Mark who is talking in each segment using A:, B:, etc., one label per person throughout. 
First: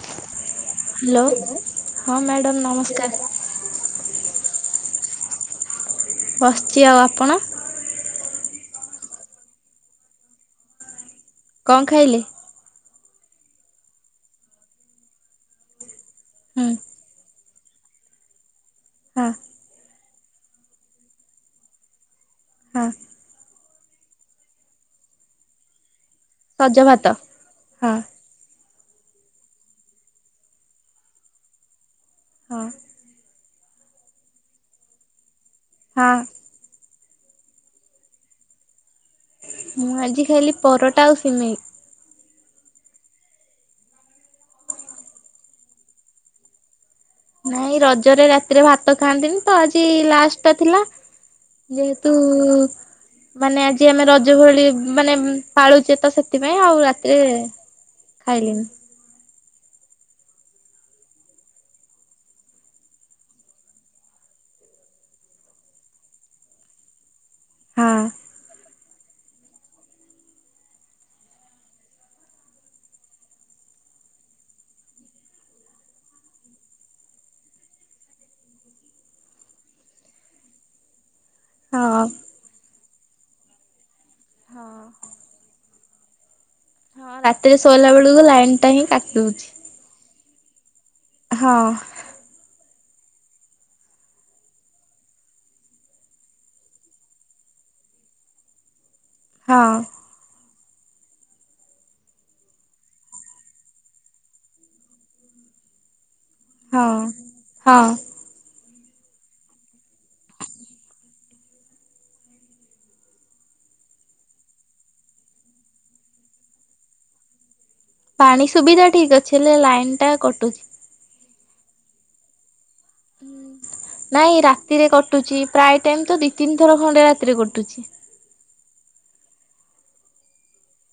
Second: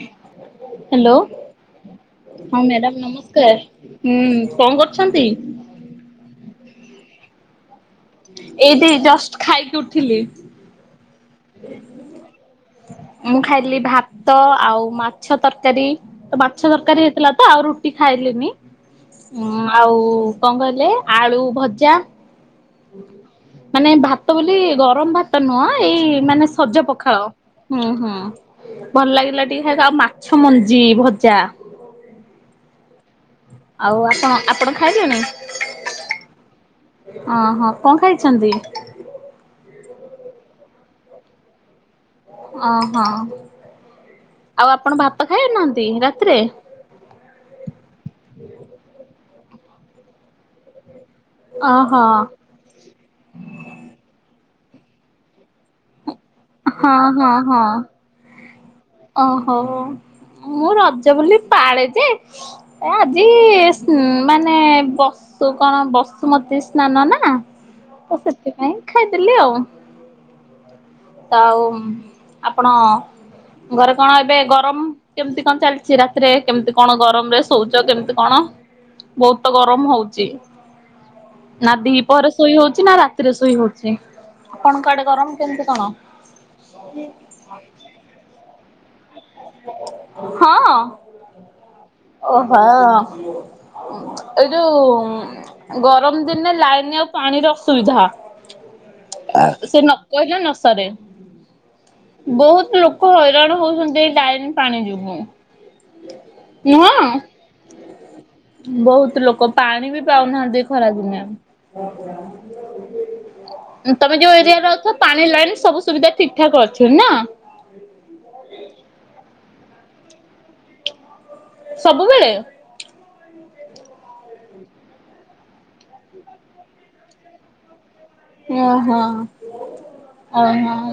A: Hello
B: hello
A: ହଁ madam ନମସ୍କାର। ହୁଁ କଣ କରୁଛନ୍ତି?
B: ବସିଛି ଆଉ ଆପଣ।
A: ଏଇ ଠି ଜଷ୍ଟ ଖାଇକି ଉଠିଲି।
B: କଣ ଖାଇଲେ?
A: ମୁଁ ଖାଇଲି ଭାତ ଆଉ ମାଛ ତରକାରୀ ତ ମାଛ
B: ହୁଁ
A: ତରକାରୀ ହେଇଥିଲା। ତ ଆଉ ରୁଟି ଖାଇଲିନି,
B: ହଁ
A: ଆଉ କଣ କହିଲେ ଆଳୁ ଭଜା
B: ହଁ।
A: ମାନେ ଭାତ ବୋଲି ଗରମ ଭାତ ନୁହଁ, ଏଇ ମାନେ ସଜ ପଖାଳ ହୁଁ
B: ହଁ
A: ହୁଁ। ଭଲ ଲାଗିଲା ଟିକେ ଖ ଆଉ ମାଛ ମଞ୍ଜି ଭଜା।
B: ହଁ।
A: ଆଉ ଆପଣ ଆପଣ ଖାଇଲେନି?
B: ହଁ।
A: ଓହୋ କଣ ଖାଇଛନ୍ତି?
B: ମୁଁ ଆଜି ଖାଇଲି ପରଟା ଆଉ ସିମେଇ।
A: ଓହୋ ଆଉ ଆପଣ ଭାତ ଖାଇ ନାହାନ୍ତି ରାତିରେ?
B: ନାଇଁ ରଜରେ ରାତିରେ ଭାତ ଖାଆନ୍ତିନି ତ ଆଜି ଲାଷ୍ଟ ଟା ଥିଲା।
A: ଓହୋ
B: ଯେହେତୁ ମାନେ ଆଜି ଆମେ ରଜ ଭଳି ମାନେ ପାଳୁଛେ ତ ସେ ସେଥିପାଇଁ ଆଉ
A: ହଁ
B: ରାତିରେ
A: ହଁ ହଁ
B: ଖାଇଲିନି।
A: ଓହୋ ମୁଁ ରଜ ବୋଲି ପାଳେ ଯେ ଏ ଆଜିସି ମାନେ ବ ସେ କଣ ବସୁମତୀ ସ୍ନାନ ନା
B: ହଁ
A: ତ ସେଥିପାଇଁ ଖାଇଦେଲି ଆଉ। ତ ଆଉ ଆପଣ ଘରେ କଣ ଏବେ ଗରମ କେମିତି କଣ ଚାଲିଛି ରାତିରେ କେମିତି କଣ ଗରମ ରେ ସଉଚ କେମିତି କଣ? ବହୁତ ତ ଗରମ ହଉଛି। ନା ଦି
B: ହଁ
A: ପହରେ ଶୋଇ ହଉଛି ନା ରାତିରେ ଶୋଇ ହଉଛି।
B: ହଁ
A: ଆପଣଙ୍କ ଆଡେ ଗରମ କେମିତି କଣ?
B: ହଁ ରାତିରେ ଶୋଇଲା ବେଳକୁ ଲାଇନ ଟା ହିଁ କାଟି ଦଉଛି।
A: ହଁ।
B: ହଁ।
A: ଓହୋ ଏ ଯୋଉ ଗରମ ଦିନେ ଲାଇନ ଆଉ ପାଣିର ଅସୁବିଧା
B: ହଁ
A: ସେ ନ କହିଲେ ନ ସରେ। ବହୁତ ଲୋକ ହଇରାଣ ହଉଛନ୍ତି ଏଇ ଲାଇନ ପାଣି ଯୋଗୁଁ।
B: ହଁ
A: ନୁହଁ?
B: ହଁ
A: ବହୁତ ଲୋକ ପାଣି ବି ପାଉନାହାନ୍ତି ଏ ଖରା ଦିନେ। ତମେ ଯୋଉ ଏରିଆରେ ଅଛ ପାଣି ଲାଇନ ସବୁ ସୁବିଧା ଠିକ ଠାକ ଅଛି ନା?
B: ପାଣି ସୁବିଧା ଠିକ ଅଛି ହେଲେ ଲାଇନ ଟା କଟୁଛି।
A: ସବୁବେଳେ?
B: ନାଇଁ ରାତିରେ କଟୁଛି। ପ୍ରାୟ ଟାଇମ ତ ଦି ତିନି ଥର ଖଣ୍ଡେ ରାତିରେ କଟୁଛି।
A: ଓ ହୋ ଓ ହୋ।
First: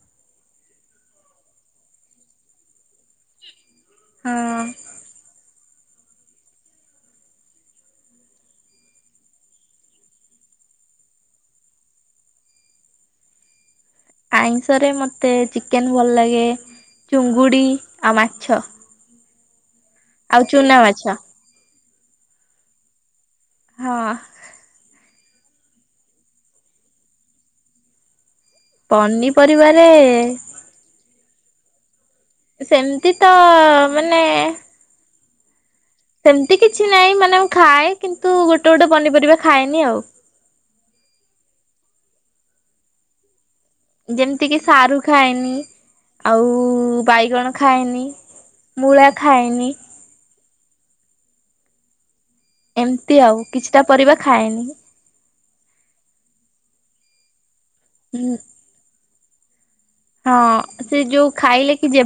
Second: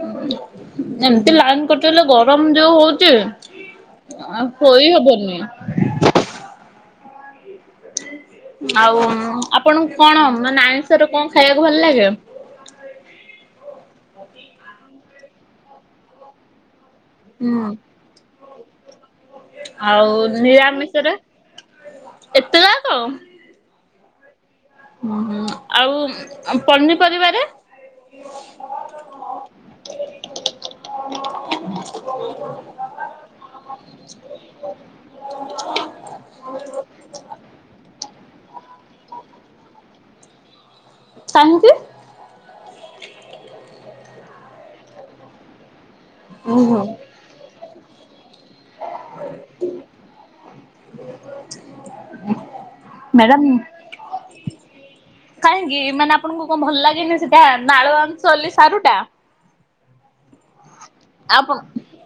A: ଏମିତି ଲାଇନ୍ କାଟିଗଲେ ଗରମ ଯୋଉ ହଉଛି। ଆଉ
B: ହଁ
A: ସୋଇ ହବନି। ଆଉ ଆପଣଙ୍କୁ କଣ ମାନେ ଆଇଁଷ ରେ କଣ ଖାଇବାକୁ ଭଲ ଲାଗେ?
B: ଆଇଁଷରେ ମୋତେ ଚିକେନ୍ ଭଲ ଲାଗେ। ଚିଙ୍ଗୁଡ଼ି
A: ହୁଁ।
B: ଆଉ ମାଛ।
A: ଆଉ
B: ଚୁନା ମାଛ
A: ନିରାମିଶରେ ଏତେ ଯା କ।
B: ହଁ।
A: ହୁଁ ଆଉ ପନିପରିବାରେ?
B: ପନିପରିବାରେ
A: [inaudible]
B: ସେମିତି ତ ମାନେ ସେମିତି କିଛି ନାହିଁ ମାନେ ମୁଁ ଖାଏ କିନ୍ତୁ ଗୋଟେ ଗୋଟେ ପନିପରିବା ଖାଏନି ଆଉ।
A: କାହିଁକି?
B: ଯେମିତି କି ସାରୁ ଖାଏନି ଆଉ
A: ଓହୋ।
B: ବାଇଗଣ ଖାଏନି। ମୁଳା ଖାାଇନି।
A: [inaudible]
B: ଏମିତି
A: ମ୍ୟାଡ଼ାମ
B: ଆଉ, କିଛିଟା ପରିବା ଖାଏନି।
A: କାହିଁକି ମାନେ ଆପଣଙ୍କୁ କଣ ଭଲ ଲାଗେନି ସେଟା ନାଳୁଆ ଅଂଶ
B: ହୁଁ
A: ବୋଲି ସାରୁ ଟା।
B: ହଁ ସେ ଯୋଉ ଖାଇଲେ କି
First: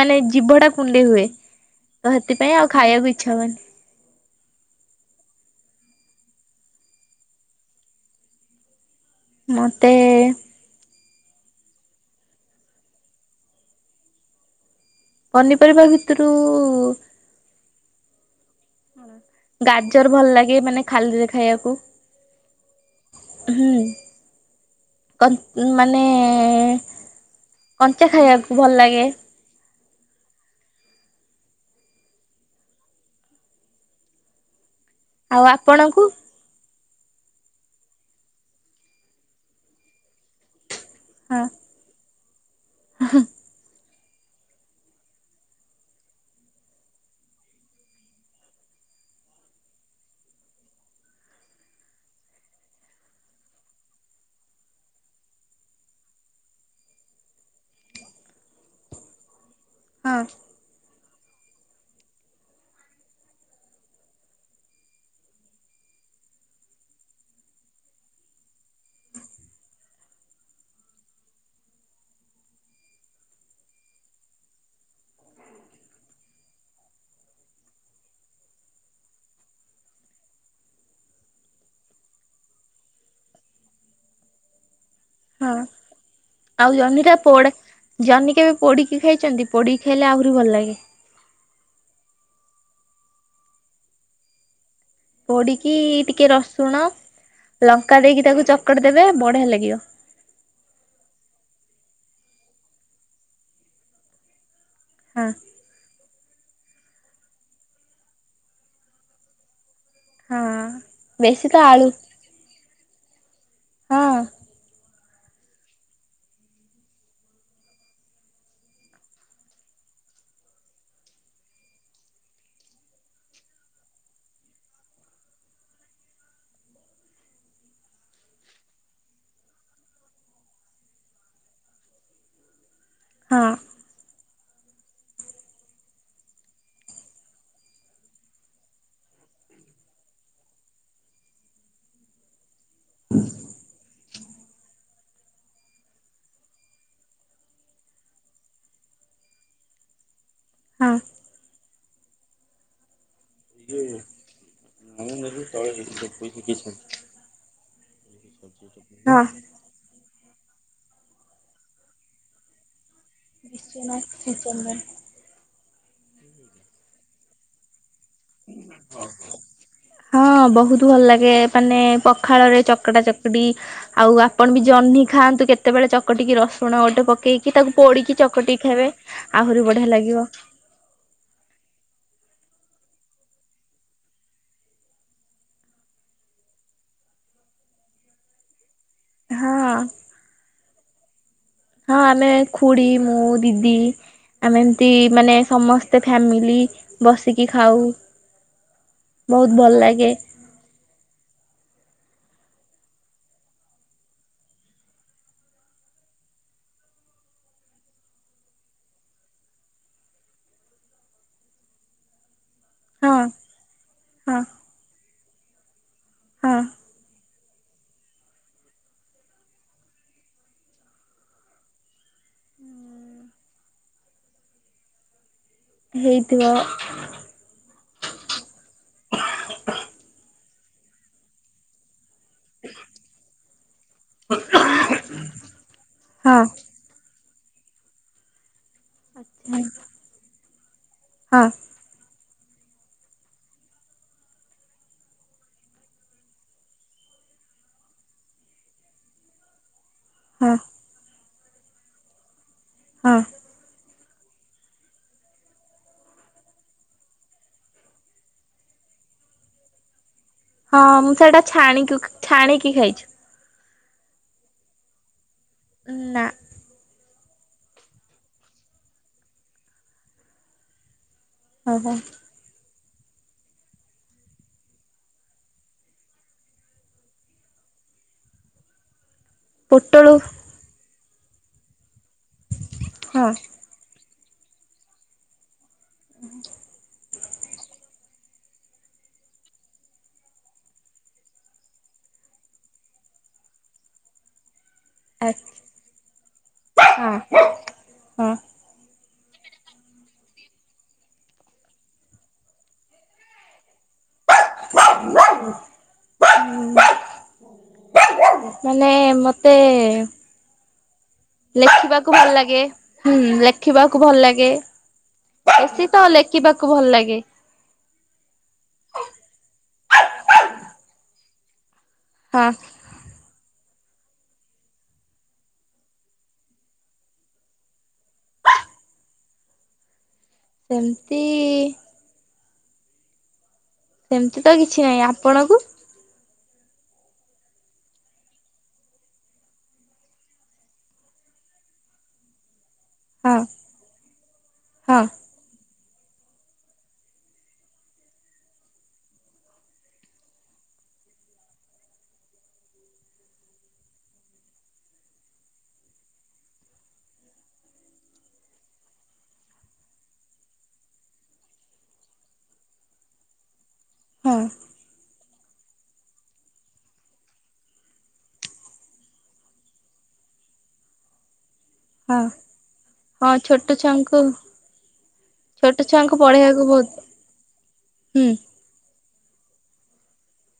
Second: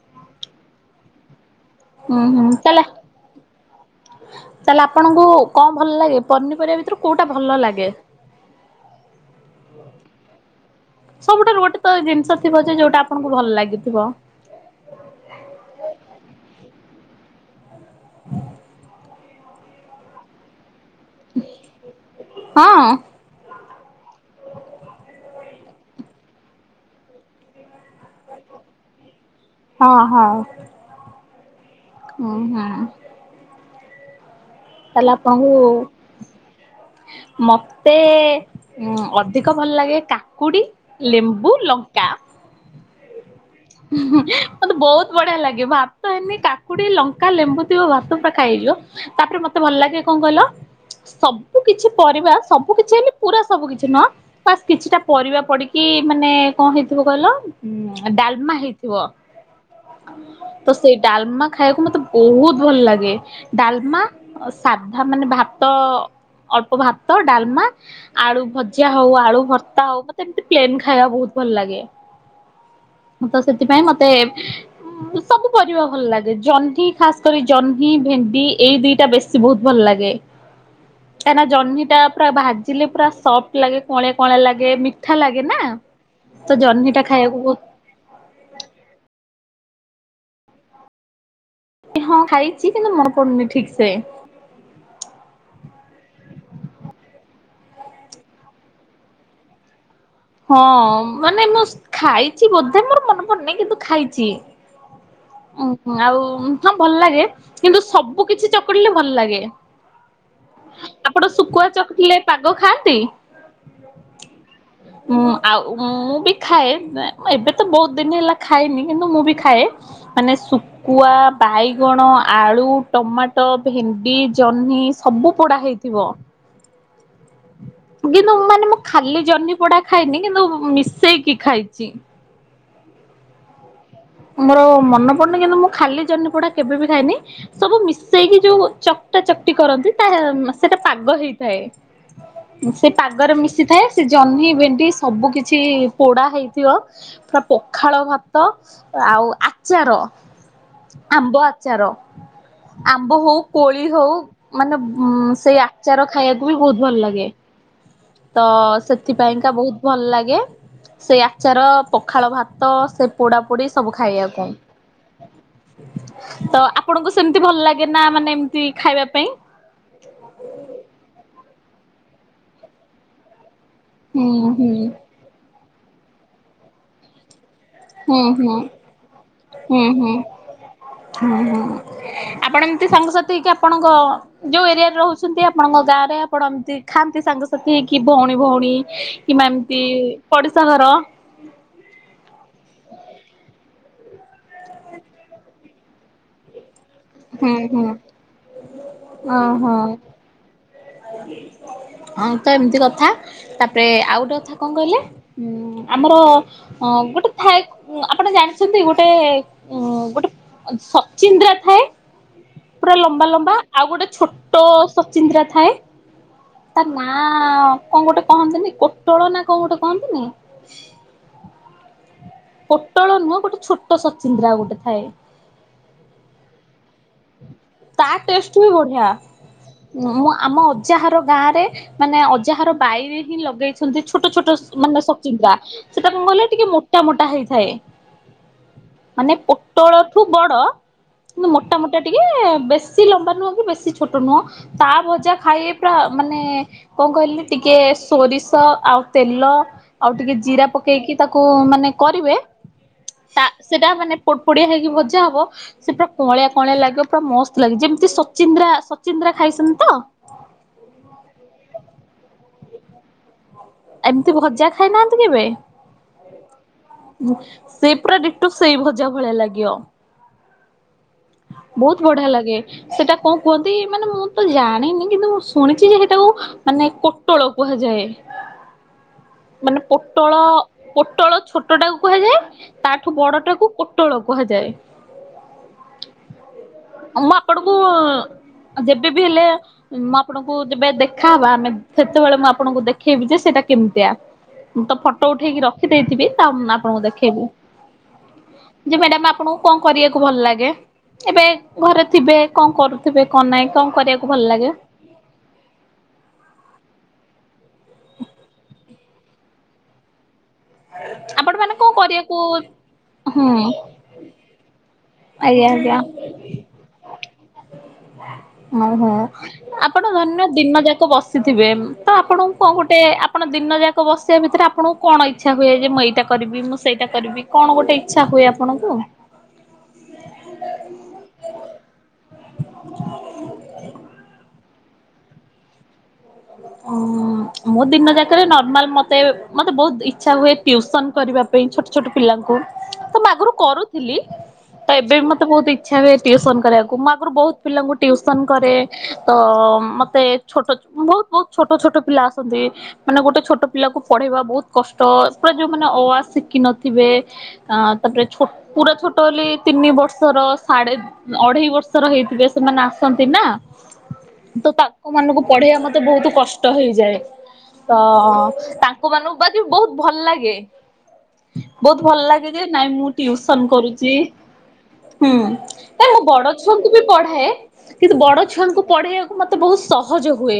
B: ମାନେ ଜୀଭଡା କୁଣ୍ଡେଇ ହୁଏ। ତ
A: ହୁଁ ହୁଁ
B: ସେଥିପାଇଁ ଆଉ ଖାଇବାକୁ ଇଚ୍ଛା ହୁଏନି
A: [unintelligible] ତାହେଲେ ଆପଣଙ୍କୁ କୋଉଟା ଭଲଲାଗେ? ପନିପରିବା ଭିତରୁ କୋଉଟା ଭଲ ଲାଗେ?
B: ମତେ
A: ସବୁଠାରୁ ଗୋଟେ ତ ଜିନିଷ ଥିବ ଯେ ଯୋଉଟା ଆପଣଙ୍କୁ ଭଲ ଲାଗିଥିବ।
B: ପନିପରିବା ଭିତରୁ
A: [inaudible]
B: ଗାଜର ଭଲ ଲାଗେ ମାନେ ଖାଲିରେ ଖାଇବାକୁ।
A: ହଁ।
B: [unintelligible] କ ମାନେ କଞ୍ଚା ଖାଇବାକୁ ଭଲ ଲାଗେ।
A: ହଁ ହଁ। ହୁଁ ହୁଁ। ତା ହେଲେ ଆପଣଙ୍କୁ ମତେ ଉ ଅଧିକ ଭଲ ଲାଗେ କାକୁଡି,
B: ହଁ
A: ଲେମ୍ବୁ ଲଙ୍କା।
B: [unintelligible]
A: ମତେ ବହୁତ ବଢିଆ ଲାଗେ ଭାତ ହେଲେ କାକୁଡ଼ି ଲଙ୍କା ଲେମ୍ବୁ ଥିବ ଭାତ ପୁରା ଖାଇହେଇଯିବ। ତାପରେ ମତେ ଭଲ ଲାଗେ କଣ କହିଲ ସବୁ କିଛି ପରିବା ସବୁ କିଛି ହେଲେ ପୁରା ସବୁ କିଛି ନୁହଁ। ବାସ୍ କିଛିଟା ପରିବା ପଡ଼ିକି ମାନେ କଣ ହେଇଥିବ କହିଲ ଡା [unintelligible]
B: ହଁ।
A: ତ ସେଇ ଡାଲମା ଖାଇବାକୁ ମତେ ବହୁତ ଭଲ ଲାଗେ। ଡାଲମା ଅ ସାଧା ମାନେ ଭାତ ଅଳ୍ପ ଭାତ ଡାଲମା। ଆଳୁ ଭଜା ହଉ ଆଳୁ ଭର୍ତ୍ତା ହଉ ମତେ ଏମତି ପ୍ଲେନ୍ ଖାଇବା ବହୁତ ଭଲ ଲାଗେ। ତ ସେଥିପାଇଁ ମତେ ସବୁ ପରିବା ଭଲ ଲାଗେ ଜହ୍ନି ଖାସ କରି ଜହ୍ନି ଭେଣ୍ଡି ଏଇ ଦିଟା ବେଶୀ ବହୁତ ଭଲ ଲାଗେ। କାହିଁକନା ଜହ୍ନି ଟା ପୁରା ଭାଜିଲେ ପୁରା ସଫ୍ଟ ଲାଗେ କଙ୍ଲିଆ କଙ୍ଲିଆ ଲାଗେ। ଠା ଲାଗେ
B: ହଁ
A: ନା ତ
B: ଆଉ
A: ଜହ୍ନିଟା ଖାଇବାକୁ
B: ପୋଡା
A: ବହୁ
B: ଜହ୍ନି କେବେ ପୋଡିକି ଖାଇଛନ୍ତି ପୋଡିକି ଖାଇଲେ ଆହୁରି ଭଲ ଲାଗେ।
A: ହଁ ଖାଇଛି କିନ୍ତୁ ମନେ ପଡୁନି ଠିକ ସେ।
B: ପୋଡିକି ଟିକେ ରସୁଣ ଲଙ୍କା ଦେଇକି ତାକୁ ଚକଟ ଦେବେ ବଢିଆ ଲାଗିବ।
A: ହଁ ମାନେ ମୁଁ ଖାଇଛି ବୋଧେ ମୋର ମନେ ପନହିଁ କିନ୍ତୁ ଖାଇଛି।
B: ହଁ।
A: ଉ ଆଉ ହଁ ଭଲ ଲାଗେ କିନ୍ତୁ ସବୁ କିଛି ଚକଡିଲେ ଭଲ ଲାଗେ।
B: ହଁ
A: ଆପଣ
B: ବେଶୀ ତ
A: ଶୁଖୁଆ
B: ଆଳୁ
A: ଚଖଥିଲେ ପାଗ ଖାଆନ୍ତି?
B: ହଁ।
A: ହଁ ଆଉ ମୁଁ ବି ଖାଏ ଏବେ ତ ବହୁତ ଦିନ ହେଲା ଖାଏନି କିନ୍ତୁ ମୁଁ ବି ଖାଏ। ମାନ ସୁ କୁଆ ବାଇଗଣ ଆଳୁ ଟମାଟୋ ଭେଣ୍ଡି ଜହ୍ନି ସବୁ ପୋଡ଼ା ହେଇଛି। ଥିବ କିନ୍ତୁ ମାନେ ମୁଁ ଖାଲି ଜହ୍ନି ପୋଡା ଖାଇନି କିନ୍ତୁ ମିଶେଇକି ଖାଇଛି।
B: ହଁ।
A: ମୋର ମନେ ପଡନି କିନ୍ତୁ ମୁଁ ଖାଲି ଜହ୍ନିପୋଡା କେବେ ବିି ଖାଇନି। ସବୁ ମିଶେଇକି ଯୋଉ ଚକଟା ଚକଟି କରନ୍ତି ତା ସେଟା ପାଗ ହେଇଥାଏ। ସେ ପାଗରେ ମିଶିଥାଏ ସେ ଜହ୍ନି ଭେଣ୍ଡି। ସବୁ କିଛି ପୋଡା ହେଇଥିବ ପୁରା ପଖାଳ ଭାତ। ଆଉ ଆଚାର
B: ହଁ
A: ଆମ୍ବ ଆଚାର ଆମ୍ବ ହୋଉ। କୋଳି ହଉ ମାନେ ସେଇ ଆଚାର ଖାଇବାକୁ ବି ବହୁତ ଭଲ ଲାଗେ। ତ
B: ହଁ।
A: ସେଥିପାଇଁକା ବହୁତ ଭଲ ଲାଗେ। ସେ ଆଚାର ପଖାଳ ଭାତ ସେ ପୋଡା ପୋଡି ସବୁ ଖାଇବାକୁ। ତ ଆପଣଙ୍କୁ ସେମିତି ଭଲ ଲାଗେ ନା ମାନେ ଏମିତି ଖାଇବା ପାଇଁ?
B: ହଁ ବହୁତ ଭଲ ଲାଗେ ମାନେ ପଖାଳରେ ଚକଡା ଚକଡି। ଆଉ
A: ହୁଁ
B: ଆପଣ ବି
A: ହୁଁ
B: ଜହ୍ନି ଖାଆନ୍ତୁ କେତେବେଳେ ଚକଟିକି ରସୁଣ ଗୋଟେ ପ କେଇକି ତାକୁ ପୋଡିକି
A: ହୁଁ ହୁଁ
B: ଚକଟିିକ ଖାଇବେ ଆହୁରି
A: ହୁଁ
B: ବଢିଆ
A: ହୁଁ।
B: ଲାଗିବ।
A: ହୁଁ ହୁଁ ଆପଣ ଏମିତି ସାଙ୍ଗସାଥି କି ଆପଣଙ୍କ ଯୋଉ ଏରିଆରେ ରହୁଛନ୍ତି ଆପଣଙ୍କ ଗାଁ ରେ ଆପଣ ଏମିତି ଖାଆନ୍ତି ସାଙ୍ଗସାଥି ହେଇ କିି ଭଉଣୀ ଭଉଣୀ କିମ୍ବା
B: ହଁ
A: ଏମିତି ପଡିଶା ଘର।
B: ହଁ ଆମେ ଖୁଡି ମୁଁ ଦିଦି। ଆମେ ଏମତି ମାନେ ସମସ୍ତେ ଫ୍ୟାମିଲି। ବସିକି
A: ହୁଁ
B: ଖାଉ
A: ହୁଁ
B: ବହୁତ
A: ଓହୋ
B: ଭଲ ଲାଗେ।
A: ହଁ ତ ଏମିତି କଥା ତାପରେ ଆଉ ଗୋଟେ କଥା କଣ କହିଲେ? ହୁଁ ଆମର। ହଁ ଗୋଟେ ଥାଏ ଆପଣ ଜାଣିଛନ୍ତି ଗୋଟେ ଉଁ ଗୋଟେ। ସଚିନ୍ଦ୍ରା ଥାଏ। ପୁରା
B: ହଁ
A: ଲମ୍ବା ଲମ୍ବା ଆଉ ଗୋଟେ
B: ହଁ
A: ଛୋଟ ସଚିନ୍ଦ୍ରା ଥାଏ
B: ହଁ।
A: ତା ନାଁ ଆଁ କଣ ଗୋଟେ କହନ୍ତିନି ପୋଟଳ ନା କଣ ଗୋଟେ କହନ୍ତିନି? ପୋଟଳ ନୁହଁ ଗୋଟେ ଛୋଟ ସଚିନ୍ଦ୍ରା ଗୋଟେ ଥାଏ।
B: ହେଇଥିବ?
A: ତା ଟେଷ୍ଟ ବି ବଢିଆ। ମୁଁ ଆମ ଅଜାଘର ଗାଁରେ ମାନେ ଯାହାର ବାଇରେ ହିଁ ଲଗେଇଛନ୍ତି ଛୋଟ ଛୋଟ ମାନେ ସଚିନ୍ଦ୍ରା। ସେଟା ମୁଁ କଣ
B: ହଁ
A: କହିଲେ ଟିକେ ମୋ ମୋଟା ମୋଟା ହେଇଥାଏ ମାନେ ପୋଟଳଠୁ ବଡ
B: ହଁ
A: କିନ୍ତୁ ମୋ ତ ମୁଟା ଟିକେ ବେଶୀ ଲମ୍ବା ନୁହଁ କି ବେଶୀ ଛୋଟ ନୁହଁ। ତା ଭଜା ଖାଇ ପୁରା ମାନେ କଣ କହିଲି ଟିକେ ସୋରିଷ ଆଉ ତେଲ ଆଉ ଟିକେ
B: ହଁ
A: ଜିରା ପକେଇକି ତାକୁ ମାନେ କରିବେ।
B: ହଁ।
A: ତା ସେଇଟା ମାନେ ପୋ ପୋଡିଆ ହେଇକି ଭଜା ହବ ସେ ପୁରା କୁଅଁଳିଆ କଅଁଳିଆ ଲାଗିବ ପୁରା ମସ୍ତ ଲାଗେ ଯେମିତି ସଚିନ୍ଦ୍ରା ସଚିନ୍ଦ୍ରା ଖାଇସନ୍ତି ତ?
B: ହଁ ମୁଁ ସେଇଟା ଛାଣି ଛାଣିକି ଖାଇଛି।
A: ଏମିତି ଭଜା ଖାଇନାହାନ୍ତି କେବେ?
B: ନା?
A: ସେ ପୁରା ଦିଟୋ ସେଇ ଭଜା ଭଳିଆ ଲାଗିବ।
B: ଓହୋ।
A: ବହୁତ ବଢିଆ ଲାଗେ। ସେଟା କଣ କୁହନ୍ତି ମାନେ ମୁଁ ତ ଜାଣିନି କିନ୍ତୁ ମୁଁ ଶୁଣିଛି ଯେ ସେଇଟାକୁ ମାନେ ତୋଳ କୁହାଯାଏ। ମାନେ
B: ପୋଟଳୁ
A: ପୋଟଳ ପୋଟଳ ଛୋଟ ଟାକୁ କୁହାଯାଏ, ତାଠୁ
B: ହଁ
A: ବଡଟାକୁ ପ- ପୋଟଳ କୁହାଯାଏ।
B: ହୁଁ [inaudible]
A: ମୁଁ ଆପଣକୁ ଯେବେବି ହେଲେ ମୁଁ ଆପଣଙ୍କୁ ଯେବେ ଦେଖାହବା ଆମେ ସେତେବେଳେ ମୁଁ ଆପଣଙ୍କୁ ଦେଖେଇବି ଯେ ସେଇଟା କେମିତିଆ। ମୁଁ ତ ଫଟୋ
B: ହଁ
A: ଉଠେଇକି ରଖି ଦେଇଥିବି, ତା ମୁ ଆପଣଙ୍କୁ ଦେଖେଇବି।
B: ହଁ।
A: ଯେ ମ୍ୟାଡାମ ଆପଣଙ୍କୁ କଣ କରିବାକୁ ଭଲ ଲାଗେ? ଏବେ ଘରେ ଥିବେ, କଣ କରୁଥିବେ କଣ ନାଇଁ କଣ କରିବାକୁ ଭଲ ଲାଗେ?
B: ବ ବ ମାନେ ମତେ
A: ଆପଣ ମାନେ କଣ
B: ଲେଖିବାକୁ ଭଲ
A: କରିବାକୁ
B: ଲାଗେ ହୁଁ ଲେଖିବାକୁ ଭଲ ଲାଗେ।
A: ଆଜ୍ଞା
B: ବେଶୀ
A: ଆଜ୍ଞା।
B: ତ ଲେଖିବାକୁ ଭଲ ଲାଗେ
A: ଓହୋ ଆପଣ ଧନ୍ୟ ଦିନ ଯାକ ବସିଥିବେ ତ ଆପଣ
B: ହଁ।
A: କ ଗୋ ସେ ଆପଣ ଦିନ ଯାକ ବସିବା ଭିତରେ ଆପଣଙ୍କୁ କଣ ଇଚ୍ଛା ହୁଏ। ଯେ ମୁଁ ଏଇଟା କରିବି ମୁଁ ସେଇଟା କରିବି। କଣ ଗୋଟେ ଇଚ୍ଛା ହୁଏ ଆପଣଙ୍କୁ?
B: ସେମିତି
A: [inaudible]
B: ସେମିତି ତ କିଛି ନାହିଁ ଆପଣଙ୍କୁ?
A: ଉ ମୁଁ ଦିନ ଯାକରେ ନର୍ମାଲ ମତେ ମତେ ବହୁତ ଇଚ୍ଛା ହୁଏ ଟ୍ୟୁସନ କରିବା। ଛୋଟ ଛୋଟ ପିଲାଙ୍କୁ ତ ମୁ
B: ହଁ
A: ଆଗରୁ କରୁଥିଲି। ତ
B: ହଁ
A: ଏବେ ବି ମତେ ବହୁତ ଇଚ୍ଛା ହୁଏ, ଟିଉସନ କରିବାକୁ। ମୁଁ ଆଗରୁ ବହୁତ ପିଲାଙ୍କୁ ଟିଉସନ କରେ ତ ମତେ- ସେ ଛୋଟ ବହୁତ ବହୁତ ଛୋଟ ଛୋଟ ପିଲା ଆସନ୍ତି। ମାନେ ଗୋଟେ ଛୋଟ ପିଲା କୁ ପଢେଇବା ବହୁତ କଷ୍ଟ। ପୁରା ଯୋଉ ମାନେ ଅ, ଆ ଶିଖିନଥିବେ। ଅ ତାପରେ ପୁରା ଛୋଟ ହେଲେ ତିନି ବର୍ଷର ସାଢେ ଅଢେଇ ବର୍ଷର ହେଇଥିବେ, ସେମାନେ ଆସନ୍ତି ନା
B: ହଁ
A: ତ ତାଙ୍କ ମାନଙ୍କୁ- ପଢେଇବା ମତେ ବହୁତ କଷ୍ଟ ହେଇଯାଏ। ତ ତାଙ୍କ ମାନଙ୍କୁ ବା ବହୁତ ଭଲ ଲାଗେ। ବହୁତ
B: ହଁ।
A: ଭଲ ଲାଗେ ଯେ ନାଇଁ ମୁଁ
B: ହଁ ଛୋଟ
A: ଟ୍ୟୁସନ କରୁଛି।
B: ଛୁଆଙ୍କୁ
A: ହୁଁ
B: ଛୋଟ
A: ତାଲେ
B: ଛୁଆଙ୍କୁ
A: ମୁଁ ବଡ
B: ପଢେଇବାକୁ ବହୁତ
A: ଛୁଆଙ୍କୁ ବି ପଢାଏ କିନ୍ତୁ
B: ହୁଁ।
A: ବଡ ଛୁଆଙ୍କୁ ପଢେ ଆ ମତେ ବହୁତ ସହଜ ହୁଏ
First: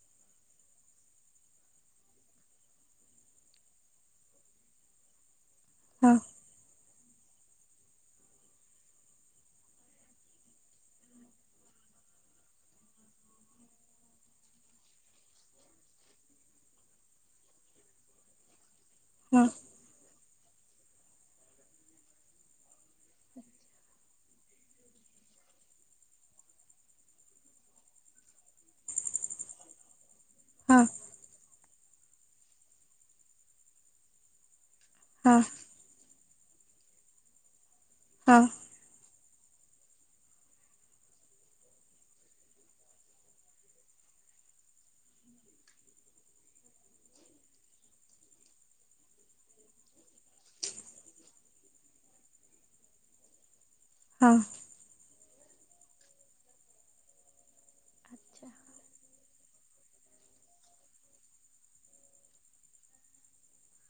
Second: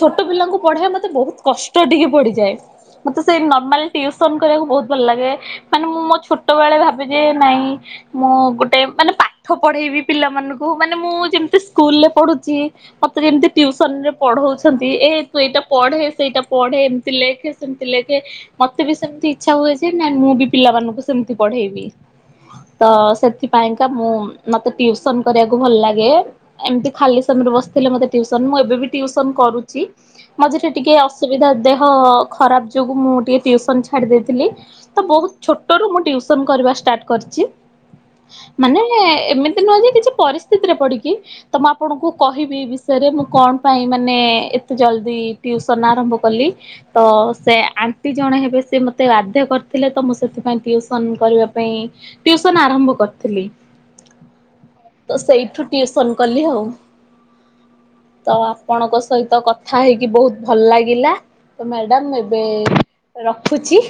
A: ଛୋଟ ପିଲାଙ୍କୁ ପଢ଼େବା ମତେ ବହୁତ କଷ୍ଟ ଟିକେ ପଡିଯାଏ। ମତେ ସେଇ ନର୍ମାଲ ଟ୍ୟୁସନ କରିବାକୁ ବହୁତ ଭଲ ଲାଗେ ମାନେ ମୁଁ
B: ହଁ
A: ମୋ ଛୋ- ତେବେଳେ ଭାବେ ଯେ ନାଇଁ- ମୁଁ ଗୋଟେ ମାନେ ପାଠ ପଢେଇବି, ପିଲାମାନଙ୍କୁ ମାନେ ମୁଁ ଯେମିତି ସ୍କୁଲରେ ପଢୁଛି। ମୋତେ ଯେମିତି - ଟ୍ୟୁସନ ରେ ପଢଉଛନ୍ତି, ଏ ତୁ ଏଇଟା ପଢେ ସେଇଟା ପଢେ ଏମିତି ଲେଖେ ସେମିତି ଲେଖେ। ମୋତେ ବି ସେମିତି
B: ହଁ
A: ଇଚ୍ଛା ହୁଏ ଯେ ନା ମୁଁ ବି ପିଲାମାନଙ୍କୁ ସେମିତି ପଢେଇବି। ତ ସେଥିପାଇଁକା ମୁଁ ମତେ ଟିଉସନ କରିବାକୁ ଭଲ ଲାଗେ। ଏମିତି ଖାଲି ସମୟରେ ବସିଥିଲେ ମତେ ଟିଉସନ। ମୁଁ ଏବେ ବି ଟିଉସନ କରୁଛି ମଝିରେ
B: ହଁ
A: ଟିକେ ଅ ଅସୁବିଧା ଦେହ ଖରାପ ଯୋଗୁ ମୁଁ ଟିକେ ଟିଉସନ ଛାଡି ଦେଇଥିଲି। ତ ବହୁତ
B: ହଁ
A: ଛୋଟ ଛୋଟ ରୁ ମୁଁ ଟିଉସନ କରିବା ଷ୍ଟାର୍ଟ କରିଛି।
B: ହଁ।
A: ମାନେ ଏମ ନୁହଁ କିଛି ପରିସ୍ଥିତି ରେ ପଡିକି ତ ମୁଁ ଆପଣଙ୍କୁ କହିବି। ସରେ ମୁଁ କଣ ପାଇଁ ମାନେ ଏତେ ଜଲ୍ଦି ଟ୍ୟୁସନ୍ ଆରମ୍ଭ କଲି। ତ ସେ ଆଣ୍ଟି ଜଣେ ହେବେ ସେ ମୋତେ ବାଧ୍ୟ କରିଥିଲେ ତ ମୁଁ ସେଥିପାଇଁ ଟିଉସନ କରିବା ପାଇଁ ଟିଉସନ ଆରମ୍ଭ କରିଥିଲି।
B: ହଁ।
A: ତ ସେଇଠୁ ଟିଉସନ କଲି ଆଉ। ତ ଆପଣଙ୍କ ସହିତ କଥା ହେଇକି ବହୁତ ଭଲ ଲାଗିଲା। ତ ମ୍ୟାଡ଼ାାମ ଏବେ ରଖୁଛି।